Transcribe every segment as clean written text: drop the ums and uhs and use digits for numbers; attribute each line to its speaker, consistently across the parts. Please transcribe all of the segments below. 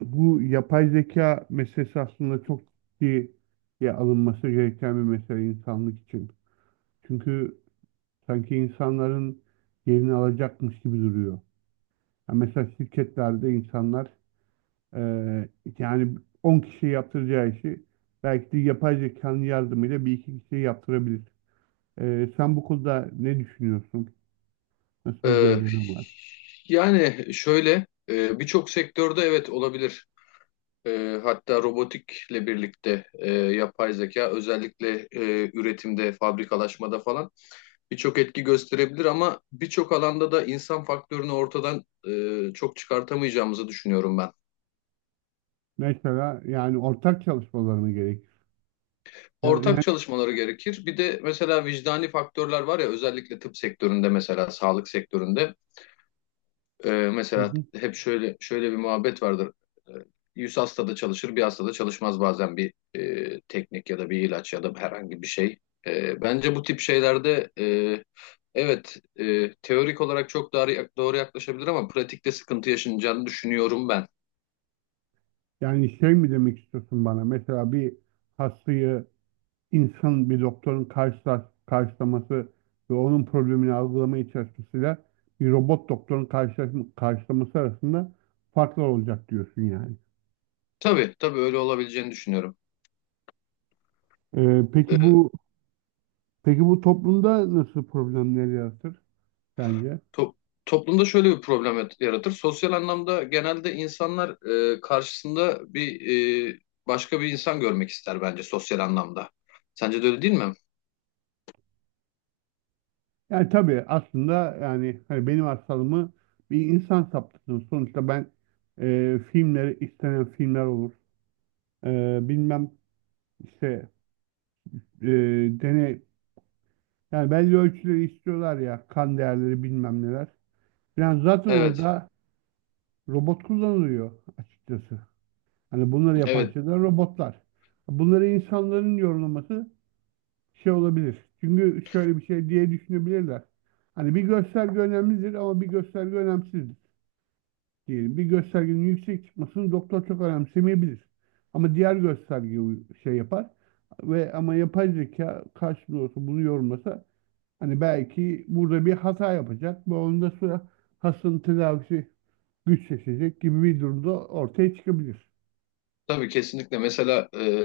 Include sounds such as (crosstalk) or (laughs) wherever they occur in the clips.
Speaker 1: Bu yapay zeka meselesi aslında çok ciddiye alınması gereken bir mesele insanlık için. Çünkü sanki insanların yerini alacakmış gibi duruyor. Ya mesela şirketlerde insanlar eee, yani 10 kişi yaptıracağı işi belki de yapay zekanın yardımıyla bir iki kişi yaptırabilir. Sen bu konuda ne düşünüyorsun? Nasıl bir
Speaker 2: Ee,
Speaker 1: gözlemin var?
Speaker 2: Yani şöyle birçok sektörde evet olabilir. Hatta robotikle birlikte yapay zeka özellikle üretimde, fabrikalaşmada falan birçok etki gösterebilir ama birçok alanda da insan faktörünü ortadan çok çıkartamayacağımızı düşünüyorum ben.
Speaker 1: Mesela yani ortak çalışmaları mı gerekir?
Speaker 2: Ortak
Speaker 1: Yani,
Speaker 2: çalışmaları gerekir. Bir de mesela vicdani faktörler var ya, özellikle tıp sektöründe, mesela sağlık sektöründe. Mesela
Speaker 1: yani-
Speaker 2: hep şöyle şöyle bir muhabbet vardır. Ee, 100 hastada çalışır, bir hastada çalışmaz bazen bir teknik ya da bir ilaç ya da herhangi bir şey. Bence bu tip şeylerde evet teorik olarak çok doğru yaklaşabilir ama pratikte sıkıntı yaşanacağını düşünüyorum ben.
Speaker 1: Yani şey mi demek istiyorsun bana? Mesela bir hastayı insan bir doktorun karşılaması ve onun problemini algılamaya çalışmasıyla bir robot doktorun karşılaması arasında farklar olacak diyorsun yani.
Speaker 2: Tabii tabii, öyle olabileceğini düşünüyorum. Ee,
Speaker 1: Peki bu peki bu toplumda nasıl problemler yaratır sence?
Speaker 2: To- Toplumda şöyle bir problem yaratır. Sosyal anlamda genelde insanlar karşısında bir başka bir insan görmek ister bence, sosyal anlamda. Sence de öyle değil mi?
Speaker 1: Yani tabii aslında yani hani benim hastalığımı bir insan saptasın. Sonuçta ben filmleri istenen filmler olur. Bilmem işte e, deney yani belli ölçüleri istiyorlar ya kan değerleri bilmem neler. Yani zaten
Speaker 2: Evet,
Speaker 1: orada robot kullanılıyor açıkçası. Hani bunları yapan
Speaker 2: evet.
Speaker 1: şeyler robotlar. Bunları insanların yorumlaması şey olabilir. Çünkü şöyle bir şey diye düşünebilirler. Hani bir gösterge önemlidir ama bir gösterge önemsizdir diyelim. Bir göstergenin yüksek çıkmasını doktor çok önemsemeyebilir. Ama diğer gösterge şey yapar ve ama yapay zeka karşılığında olsa bunu yorumlasa, hani belki burada bir hata yapacak ve onda sonra hastanın tedavisi güçleşecek gibi bir durumda ortaya çıkabilir.
Speaker 2: Tabii, kesinlikle. Mesela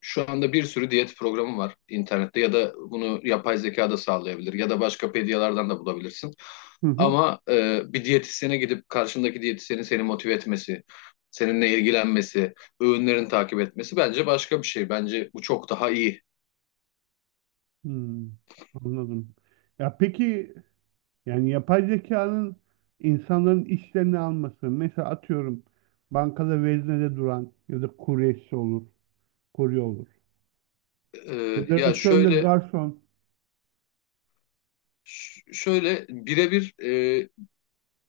Speaker 2: şu anda bir sürü diyet programı var internette ya da bunu yapay zeka da sağlayabilir ya da başka pediyalardan da bulabilirsin.
Speaker 1: Hı hı.
Speaker 2: Ama bir diyetisyene gidip karşındaki diyetisyenin seni motive etmesi, seninle ilgilenmesi, öğünlerini takip etmesi bence başka bir şey. Bence bu çok daha iyi.
Speaker 1: Hmm, anladım. Ya peki yani yapay zekanın insanların işlerini alması, mesela atıyorum bankada veznede duran ya da kuryesi olur, kurye olur ya da
Speaker 2: Ya
Speaker 1: restoranda
Speaker 2: şöyle,
Speaker 1: garson.
Speaker 2: şöyle birebir e,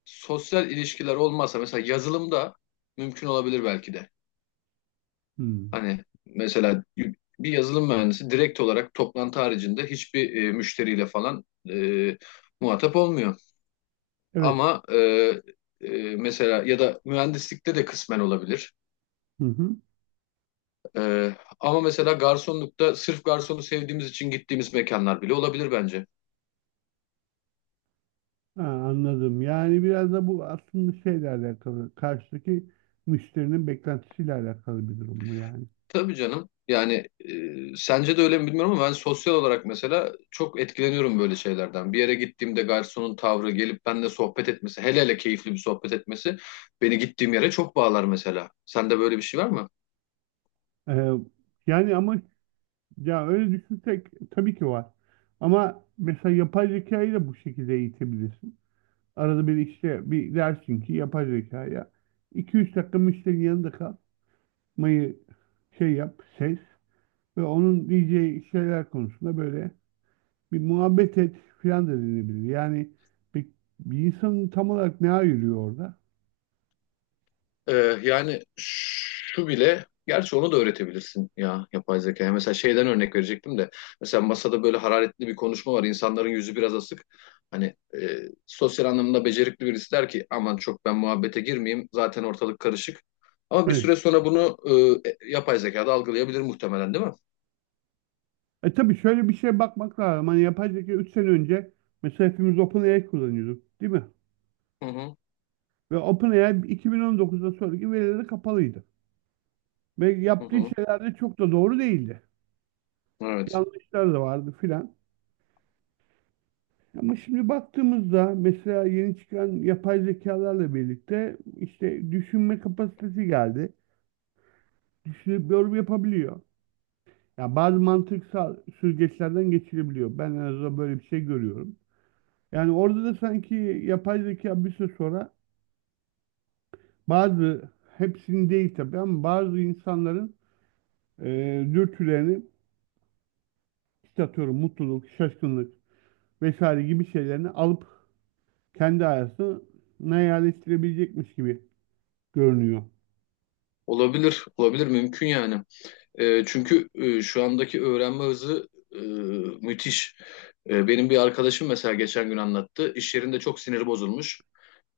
Speaker 2: sosyal ilişkiler olmazsa mesela yazılımda mümkün olabilir belki de.
Speaker 1: Hmm,
Speaker 2: Hani mesela bir yazılım mühendisi direkt olarak toplantı haricinde hiçbir müşteriyle falan e, muhatap olmuyor.
Speaker 1: evet.
Speaker 2: Ama e, mesela ya da mühendislikte de kısmen olabilir.
Speaker 1: Hı hı.
Speaker 2: E, Ama mesela garsonlukta sırf garsonu sevdiğimiz için gittiğimiz mekanlar bile olabilir bence.
Speaker 1: Ha, anladım. Yani biraz da bu aslında şeyle alakalı, karşıdaki müşterinin beklentisiyle alakalı bir durum mu yani?
Speaker 2: Tabii canım. Yani sence de öyle mi bilmiyorum ama ben sosyal olarak mesela çok etkileniyorum böyle şeylerden. Bir yere gittiğimde garsonun tavrı, gelip benimle sohbet etmesi, hele hele keyifli bir sohbet etmesi beni gittiğim yere çok bağlar mesela. Sende böyle bir şey var mı?
Speaker 1: Ee, Yani ama ya öyle düşünsek tabii ki var. Ama mesela yapay zekayı da bu şekilde eğitebilirsin. Arada bir işte bir dersin ki yapay zekaya 2-3 dakika müşterinin yanında kalmayı şey yap, ses ve onun diyeceği şeyler konusunda böyle bir muhabbet et filan da denebilir. Yani bir, bir insanın tam olarak ne ayırıyor orada?
Speaker 2: Ee, Yani şu bile, gerçi onu da öğretebilirsin ya yapay zekaya. Mesela şeyden örnek verecektim de, mesela masada böyle hararetli bir konuşma var, insanların yüzü biraz asık. Hani e, sosyal anlamda becerikli birisi der ki, aman çok ben muhabbete girmeyeyim, zaten ortalık karışık. Ama bir
Speaker 1: Evet.
Speaker 2: süre sonra bunu yapay zekada algılayabilir muhtemelen, değil mi?
Speaker 1: E tabii şöyle bir şeye bakmak lazım. Hani yapay zeka 3 sene önce mesela hepimiz OpenAI kullanıyorduk değil mi?
Speaker 2: Hı hı,
Speaker 1: Ve OpenAI 2019'dan sonraki verileri kapalıydı. Ve
Speaker 2: hı
Speaker 1: yaptığı
Speaker 2: hı.
Speaker 1: şeyler de çok da doğru değildi.
Speaker 2: Evet.
Speaker 1: Yanlışlar da vardı filan. Ama şimdi baktığımızda mesela yeni çıkan yapay zekalarla birlikte işte düşünme kapasitesi geldi. Düşünüp yorum yapabiliyor. Ya bazı mantıksal süzgeçlerden geçilebiliyor. Ben en azından böyle bir şey görüyorum. Yani orada da sanki yapay zeka bir süre sonra bazı, hepsini değil tabii ama bazı insanların e, dürtülerini işte atıyorum mutluluk, şaşkınlık vesaire gibi şeylerini alıp kendi hayatına yerleştirebilecekmiş gibi görünüyor.
Speaker 2: Olabilir, olabilir, mümkün yani. Çünkü şu andaki öğrenme hızı e, müthiş. Benim bir arkadaşım mesela geçen gün anlattı. İş yerinde çok siniri bozulmuş.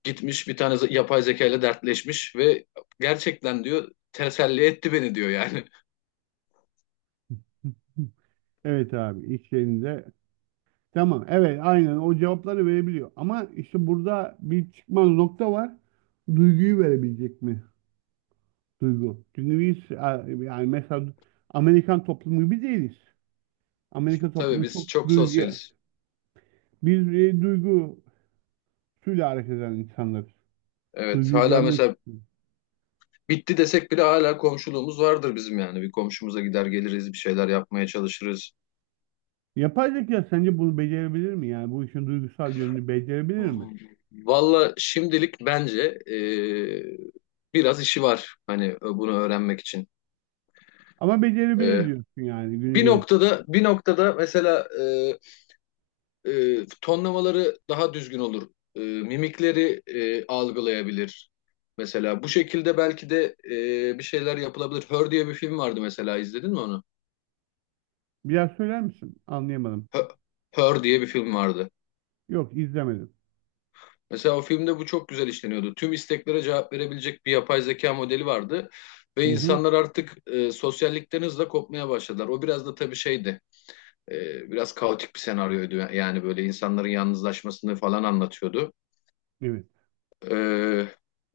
Speaker 2: Gitmiş bir tane yapay zeka ile dertleşmiş ve gerçekten diyor teselli etti beni, diyor yani.
Speaker 1: (laughs) Evet abi iş yerinde. Tamam, evet, aynen o cevapları verebiliyor. Ama işte burada bir çıkmaz nokta var. Duyguyu verebilecek mi? Duygu. Çünkü biz yani mesela Amerikan toplumu gibi değiliz. Amerika
Speaker 2: (laughs) Tabii,
Speaker 1: toplumu
Speaker 2: biz
Speaker 1: çok
Speaker 2: çok
Speaker 1: duygu.
Speaker 2: sosyaliz.
Speaker 1: Biz duygusuyla hareket eden insanlarız.
Speaker 2: Evet,
Speaker 1: Duyguyu
Speaker 2: hala
Speaker 1: görmek
Speaker 2: mesela
Speaker 1: istiyoruz.
Speaker 2: bitti desek bile hala komşuluğumuz vardır bizim yani. Bir komşumuza gider geliriz, bir şeyler yapmaya çalışırız.
Speaker 1: Yapay zeka sence bunu becerebilir mi? Yani bu işin duygusal yönünü becerebilir mi?
Speaker 2: Valla şimdilik bence e, biraz işi var hani bunu öğrenmek için.
Speaker 1: Ama becerebilir
Speaker 2: E,
Speaker 1: diyorsun yani günü
Speaker 2: Bir
Speaker 1: gelip.
Speaker 2: noktada, bir noktada mesela tonlamaları daha düzgün olur. Mimikleri algılayabilir. Mesela bu şekilde belki de bir şeyler yapılabilir. Her diye bir film vardı, mesela izledin mi onu?
Speaker 1: Biraz söyler misin? Anlayamadım.
Speaker 2: Her, Her diye bir film vardı.
Speaker 1: Yok, izlemedim.
Speaker 2: Mesela o filmde bu çok güzel işleniyordu. Tüm isteklere cevap verebilecek bir yapay zeka modeli vardı ve
Speaker 1: Hı hı.
Speaker 2: insanlar artık sosyallikten hızla kopmaya başladılar. O biraz da tabii şeydi, biraz kaotik bir senaryoydu. Yani böyle insanların yalnızlaşmasını falan anlatıyordu.
Speaker 1: Evet.
Speaker 2: Ee,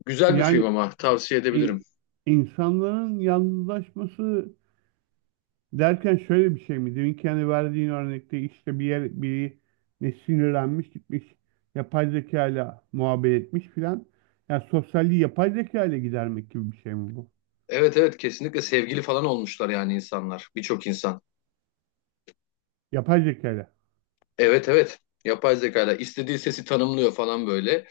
Speaker 2: Güzel bir
Speaker 1: Yani
Speaker 2: film, ama tavsiye
Speaker 1: i-
Speaker 2: edebilirim.
Speaker 1: insanların yalnızlaşması derken şöyle bir şey mi? Deminki hani verdiğin örnekte işte bir yer biri ne sinirlenmiş, gitmiş yapay zeka ile muhabbet etmiş filan. Yani sosyalliği yapay zeka ile gidermek gibi bir şey mi bu?
Speaker 2: Evet, evet, kesinlikle sevgili falan olmuşlar yani insanlar. Birçok insan.
Speaker 1: Yapay zeka ile.
Speaker 2: Evet, evet. Yapay zekayla istediği sesi tanımlıyor falan, böyle.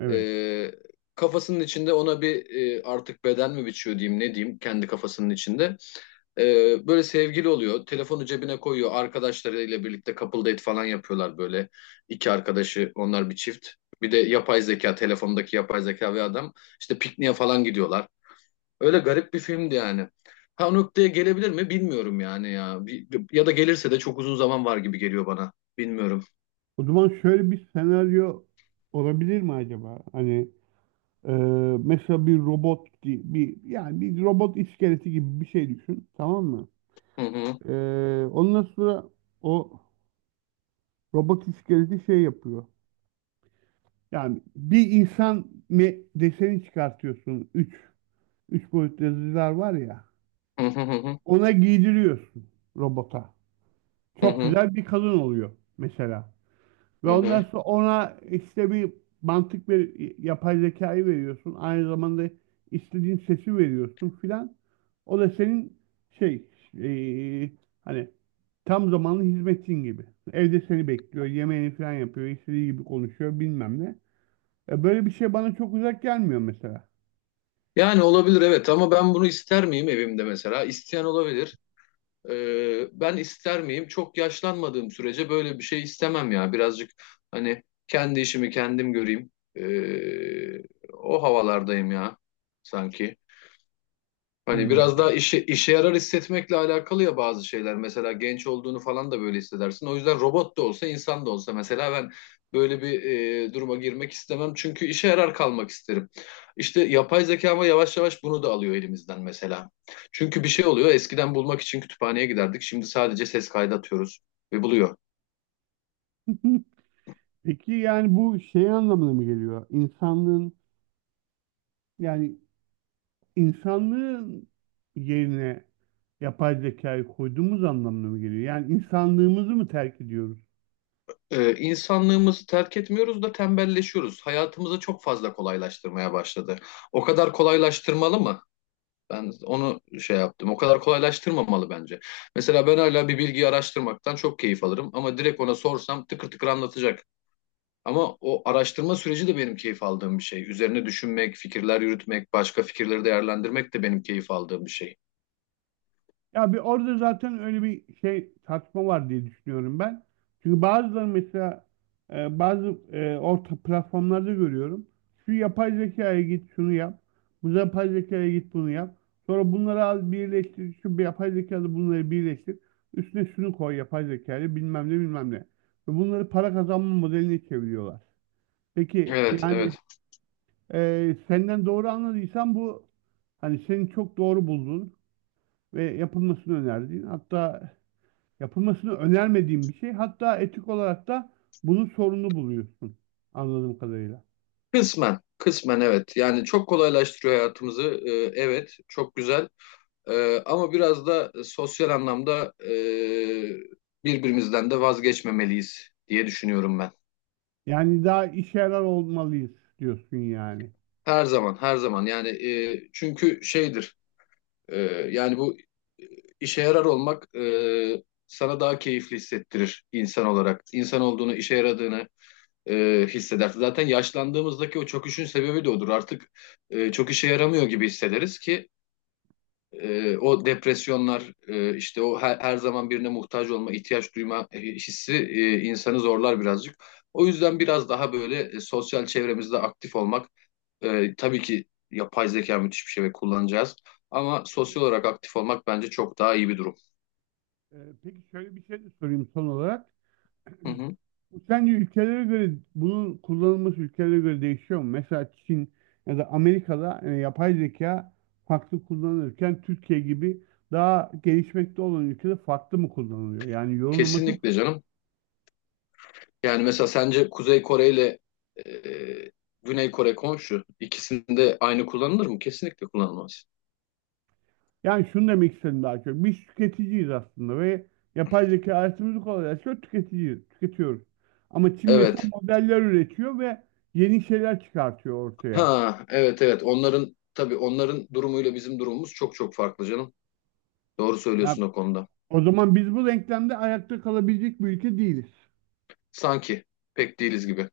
Speaker 1: Evet.
Speaker 2: Ee, Kafasının içinde ona bir artık beden mi biçiyor diyeyim, ne diyeyim, kendi kafasının içinde. Böyle sevgili oluyor. Telefonu cebine koyuyor. Arkadaşlarıyla birlikte couple date falan yapıyorlar böyle. İki arkadaşı onlar bir çift. Bir de yapay zeka, telefondaki yapay zeka ve adam işte pikniğe falan gidiyorlar. Öyle garip bir filmdi yani. Ha, o noktaya gelebilir mi bilmiyorum yani ya. Ya da gelirse de çok uzun zaman var gibi geliyor bana. Bilmiyorum.
Speaker 1: O zaman şöyle bir senaryo olabilir mi acaba? Hani e, mesela bir robot gibi bir yani bir robot iskeleti gibi bir şey düşün. Tamam mı?
Speaker 2: Hı hı.
Speaker 1: E, Ondan sonra o robot iskeleti şey yapıyor. Yani bir insan deseni çıkartıyorsun. Üç boyutlu yazıcılar var ya.
Speaker 2: Hı hı, hı hı.
Speaker 1: Ona giydiriyorsun robota.
Speaker 2: Hı
Speaker 1: Çok
Speaker 2: hı.
Speaker 1: güzel bir kadın oluyor mesela. Ve
Speaker 2: Hı
Speaker 1: ondan
Speaker 2: hı.
Speaker 1: sonra ona işte bir mantık ver, yapay zekayı veriyorsun. Aynı zamanda istediğin sesi veriyorsun filan. O da senin şey eee, hani tam zamanlı hizmetçin gibi. Evde seni bekliyor, yemeğini filan yapıyor, istediği gibi konuşuyor bilmem ne. Böyle bir şey bana çok uzak gelmiyor mesela.
Speaker 2: Yani olabilir, evet, ama ben bunu ister miyim evimde mesela? İsteyen olabilir. Ben ister miyim? Çok yaşlanmadığım sürece böyle bir şey istemem ya. Birazcık hani kendi işimi kendim göreyim. O havalardayım ya sanki. Hani biraz
Speaker 1: Hmm.
Speaker 2: daha işe yarar hissetmekle alakalı ya bazı şeyler. Mesela genç olduğunu falan da böyle hissedersin. O yüzden robot da olsa, insan da olsa mesela ben böyle bir duruma girmek istemem. Çünkü işe yarar kalmak isterim. İşte yapay zeka ama yavaş yavaş bunu da alıyor elimizden mesela. Çünkü bir şey oluyor. Eskiden bulmak için kütüphaneye giderdik. Şimdi sadece ses kaydı atıyoruz ve buluyor.
Speaker 1: (laughs) Peki yani bu şey anlamına mı geliyor? İnsanlığın yani insanlığın yerine yapay zekayı koyduğumuz anlamına mı geliyor? Yani insanlığımızı mı terk ediyoruz?
Speaker 2: İnsanlığımızı terk etmiyoruz da tembelleşiyoruz. Hayatımızı çok fazla kolaylaştırmaya başladı. O kadar kolaylaştırmalı mı? Ben onu şey yaptım. O kadar kolaylaştırmamalı bence. Mesela ben hala bir bilgiyi araştırmaktan çok keyif alırım, ama direkt ona sorsam tıkır tıkır anlatacak. Ama o araştırma süreci de benim keyif aldığım bir şey. Üzerine düşünmek, fikirler yürütmek, başka fikirleri değerlendirmek de benim keyif aldığım bir şey.
Speaker 1: Ya bir orada zaten öyle bir şey tartışma var diye düşünüyorum ben. Çünkü bazıları mesela bazı orta platformlarda görüyorum. Şu yapay zekaya git şunu yap. Bu yapay zekaya git bunu yap. Sonra bunları al birleştir. Şu bir yapay zekalı bunları birleştir. Üstüne şunu koy yapay zekayla bilmem ne bilmem ne. Ve bunları para kazanma modeline çeviriyorlar. Peki
Speaker 2: Evet,
Speaker 1: yani
Speaker 2: evet.
Speaker 1: senden doğru anladıysam bu hani senin çok doğru bulduğun ve yapılmasını önerdiğin, hatta yapılmasını önermediğim bir şey. Hatta etik olarak da bunun sorunu buluyorsun. Anladığım kadarıyla.
Speaker 2: Kısmen, kısmen, evet. Yani çok kolaylaştırıyor hayatımızı. Evet, çok güzel. Ama biraz da sosyal anlamda birbirimizden de vazgeçmemeliyiz diye düşünüyorum ben.
Speaker 1: Yani daha işe yarar olmalıyız diyorsun yani.
Speaker 2: Her zaman, her zaman. Yani çünkü şeydir. e, Yani bu e, işe yarar olmak sana daha keyifli hissettirir insan olarak. İnsan olduğunu, işe yaradığını hissedersin. Zaten yaşlandığımızdaki o çöküşün sebebi de odur. Artık çok işe yaramıyor gibi hissederiz ki o depresyonlar, işte o her zaman birine muhtaç olma, ihtiyaç duyma hissi insanı zorlar birazcık. O yüzden biraz daha böyle sosyal çevremizde aktif olmak tabii ki yapay zeka müthiş bir şey ve kullanacağız. Ama sosyal olarak aktif olmak bence çok daha iyi bir durum.
Speaker 1: Ee, peki şöyle bir şey de sorayım son olarak.
Speaker 2: Hı hı.
Speaker 1: Bu sence ülkelere göre bunun kullanılması ülkelere göre değişiyor mu? Mesela Çin ya da Amerika'da yapay zeka farklı kullanılırken Türkiye gibi daha gelişmekte olan ülkede farklı mı kullanılıyor? Yani yorumlaması.
Speaker 2: Kesinlikle canım. Yani mesela sence Kuzey Kore ile e, Güney Kore komşu, ikisinde aynı kullanılır mı? Kesinlikle kullanılmaz.
Speaker 1: Yani şunu demek istedim daha çok. Biz tüketiciyiz aslında ve yapay zeka hayatımızı kolaylaştırıyor, tüketiciyiz, tüketiyoruz. Ama Çin mesela
Speaker 2: Evet.
Speaker 1: modeller üretiyor ve yeni şeyler çıkartıyor ortaya.
Speaker 2: Ha, evet, evet. Onların, tabii, onların durumuyla bizim durumumuz çok çok farklı canım. Doğru söylüyorsun
Speaker 1: Ya
Speaker 2: o konuda.
Speaker 1: o zaman biz bu denklemde ayakta kalabilecek bir ülke değiliz.
Speaker 2: Sanki pek değiliz gibi.